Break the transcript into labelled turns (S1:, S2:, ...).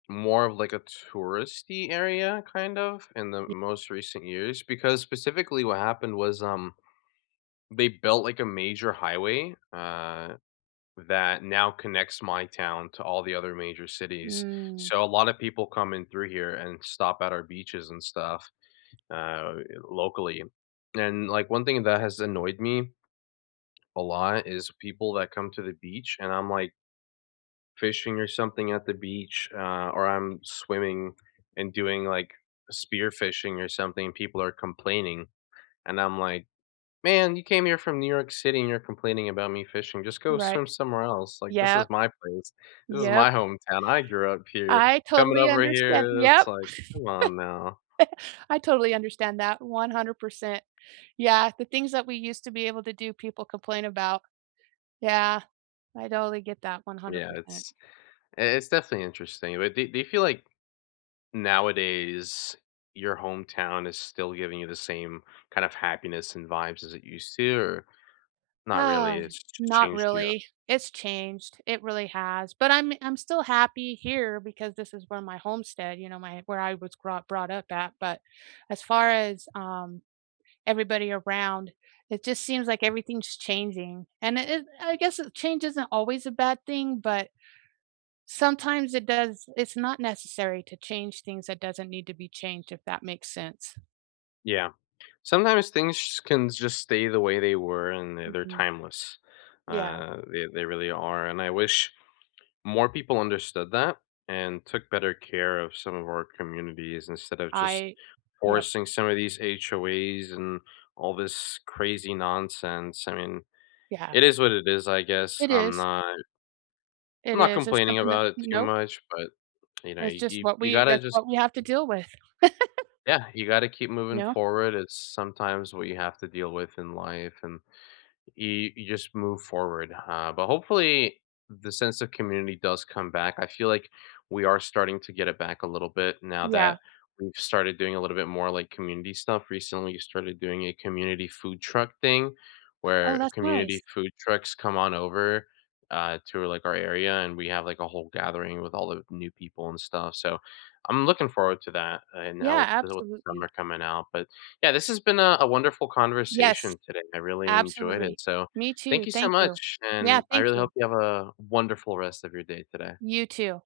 S1: More of like, a touristy area, kind of, in the
S2: Y
S1: most recent years, because specifically what happened was, um, they built like, a major highway, uh, that now connects my town to all the other major cities,
S2: Mm.
S1: so, a lot of people come in through here and stop at our beaches and stuff, uh, eh, locally. And, like, one thing that has annoyed me a lot, is people that come to the beach and I'm like fishing or something at the beach, uh, or I'm swimming and doing like, spearfishing or something, people are complaining. And I'm like, "Man, you came here from New York City and you're complaining about me fishing, just go
S2: Right.
S1: swim somewhere else, like, this is
S2: Yep.
S1: my place, this is
S2: Yep.
S1: my hometown, I grew up here,
S2: I
S1: coming
S2: totally
S1: over
S2: understand
S1: here, it's
S2: yep.
S1: like, come on now."
S2: I totally understand that 100%. Yeah, the things that we used to be able to do people complain about. Yeah, I totally get that one hundred
S1: Yeah,
S2: percent.
S1: it's i it's definitely interesting, but do do you feel like nowadays, your hometown is still giving you the same kind of happiness and vibes as it used to or not really,
S2: Ah,
S1: it's ch
S2: not
S1: changed you?
S2: really, it's changed, it really has, but I'm I'm still happy here because this is where my homestead you know, my where I was grot brought up at, but as far as, um, everybody around, it just seems like everything's changing, and it it I guess change isn't always a bad thing, but sometimes it does it's not necessary to change things that doesn't need to be changed, if that makes sense.
S1: Yeah. Sometimes things sh can just stay the way they were and th they're
S2: Mhm.
S1: timeless,
S2: Yeah.
S1: uh, they they really are, and I wish more people understood that, and took better care of some of our communities instead of just
S2: I yep.
S1: forcing some of these HOAs and all this crazy nonsense, I mean,
S2: Yeah.
S1: it is what it is, I guess,
S2: It
S1: I'm
S2: is.
S1: not I'm
S2: It
S1: not
S2: is, it's
S1: complaining
S2: something that
S1: about it too
S2: nope.
S1: much, but, you know,
S2: It's just
S1: you
S2: what
S1: you
S2: we
S1: gotta
S2: that's
S1: just
S2: what we have to deal with.
S1: yeah, you gotta keep moving
S2: Yeah.
S1: forward, it's sometimes what you have to deal with in life and you you just move forward, uh, but hopefully, the sense of community does come back, I feel like we are starting to get it back a little bit now
S2: Yeah.
S1: that we've started doing a little bit more, like, community stuff, recently, we started doing a community food truck thing,
S2: Oh,
S1: where
S2: that's nice.
S1: community food trucks come on over, uh, tour, like, our area, and we have, like, a whole gathering with all the new people and stuff, so, I'm looking forward to that, and I
S2: Yeah,
S1: will deal with the
S2: absolutely.
S1: summer coming out, but, yeah, this has been a a wonderful
S2: Yes.
S1: conversation today, I really enjoyed it,
S2: Absolutely.
S1: so,
S2: Me
S1: thank
S2: too,
S1: you so
S2: thank you.
S1: much,
S2: Yeah,
S1: and I
S2: thank
S1: really hope
S2: you.
S1: you have a wonderful rest of your day today.
S2: You too.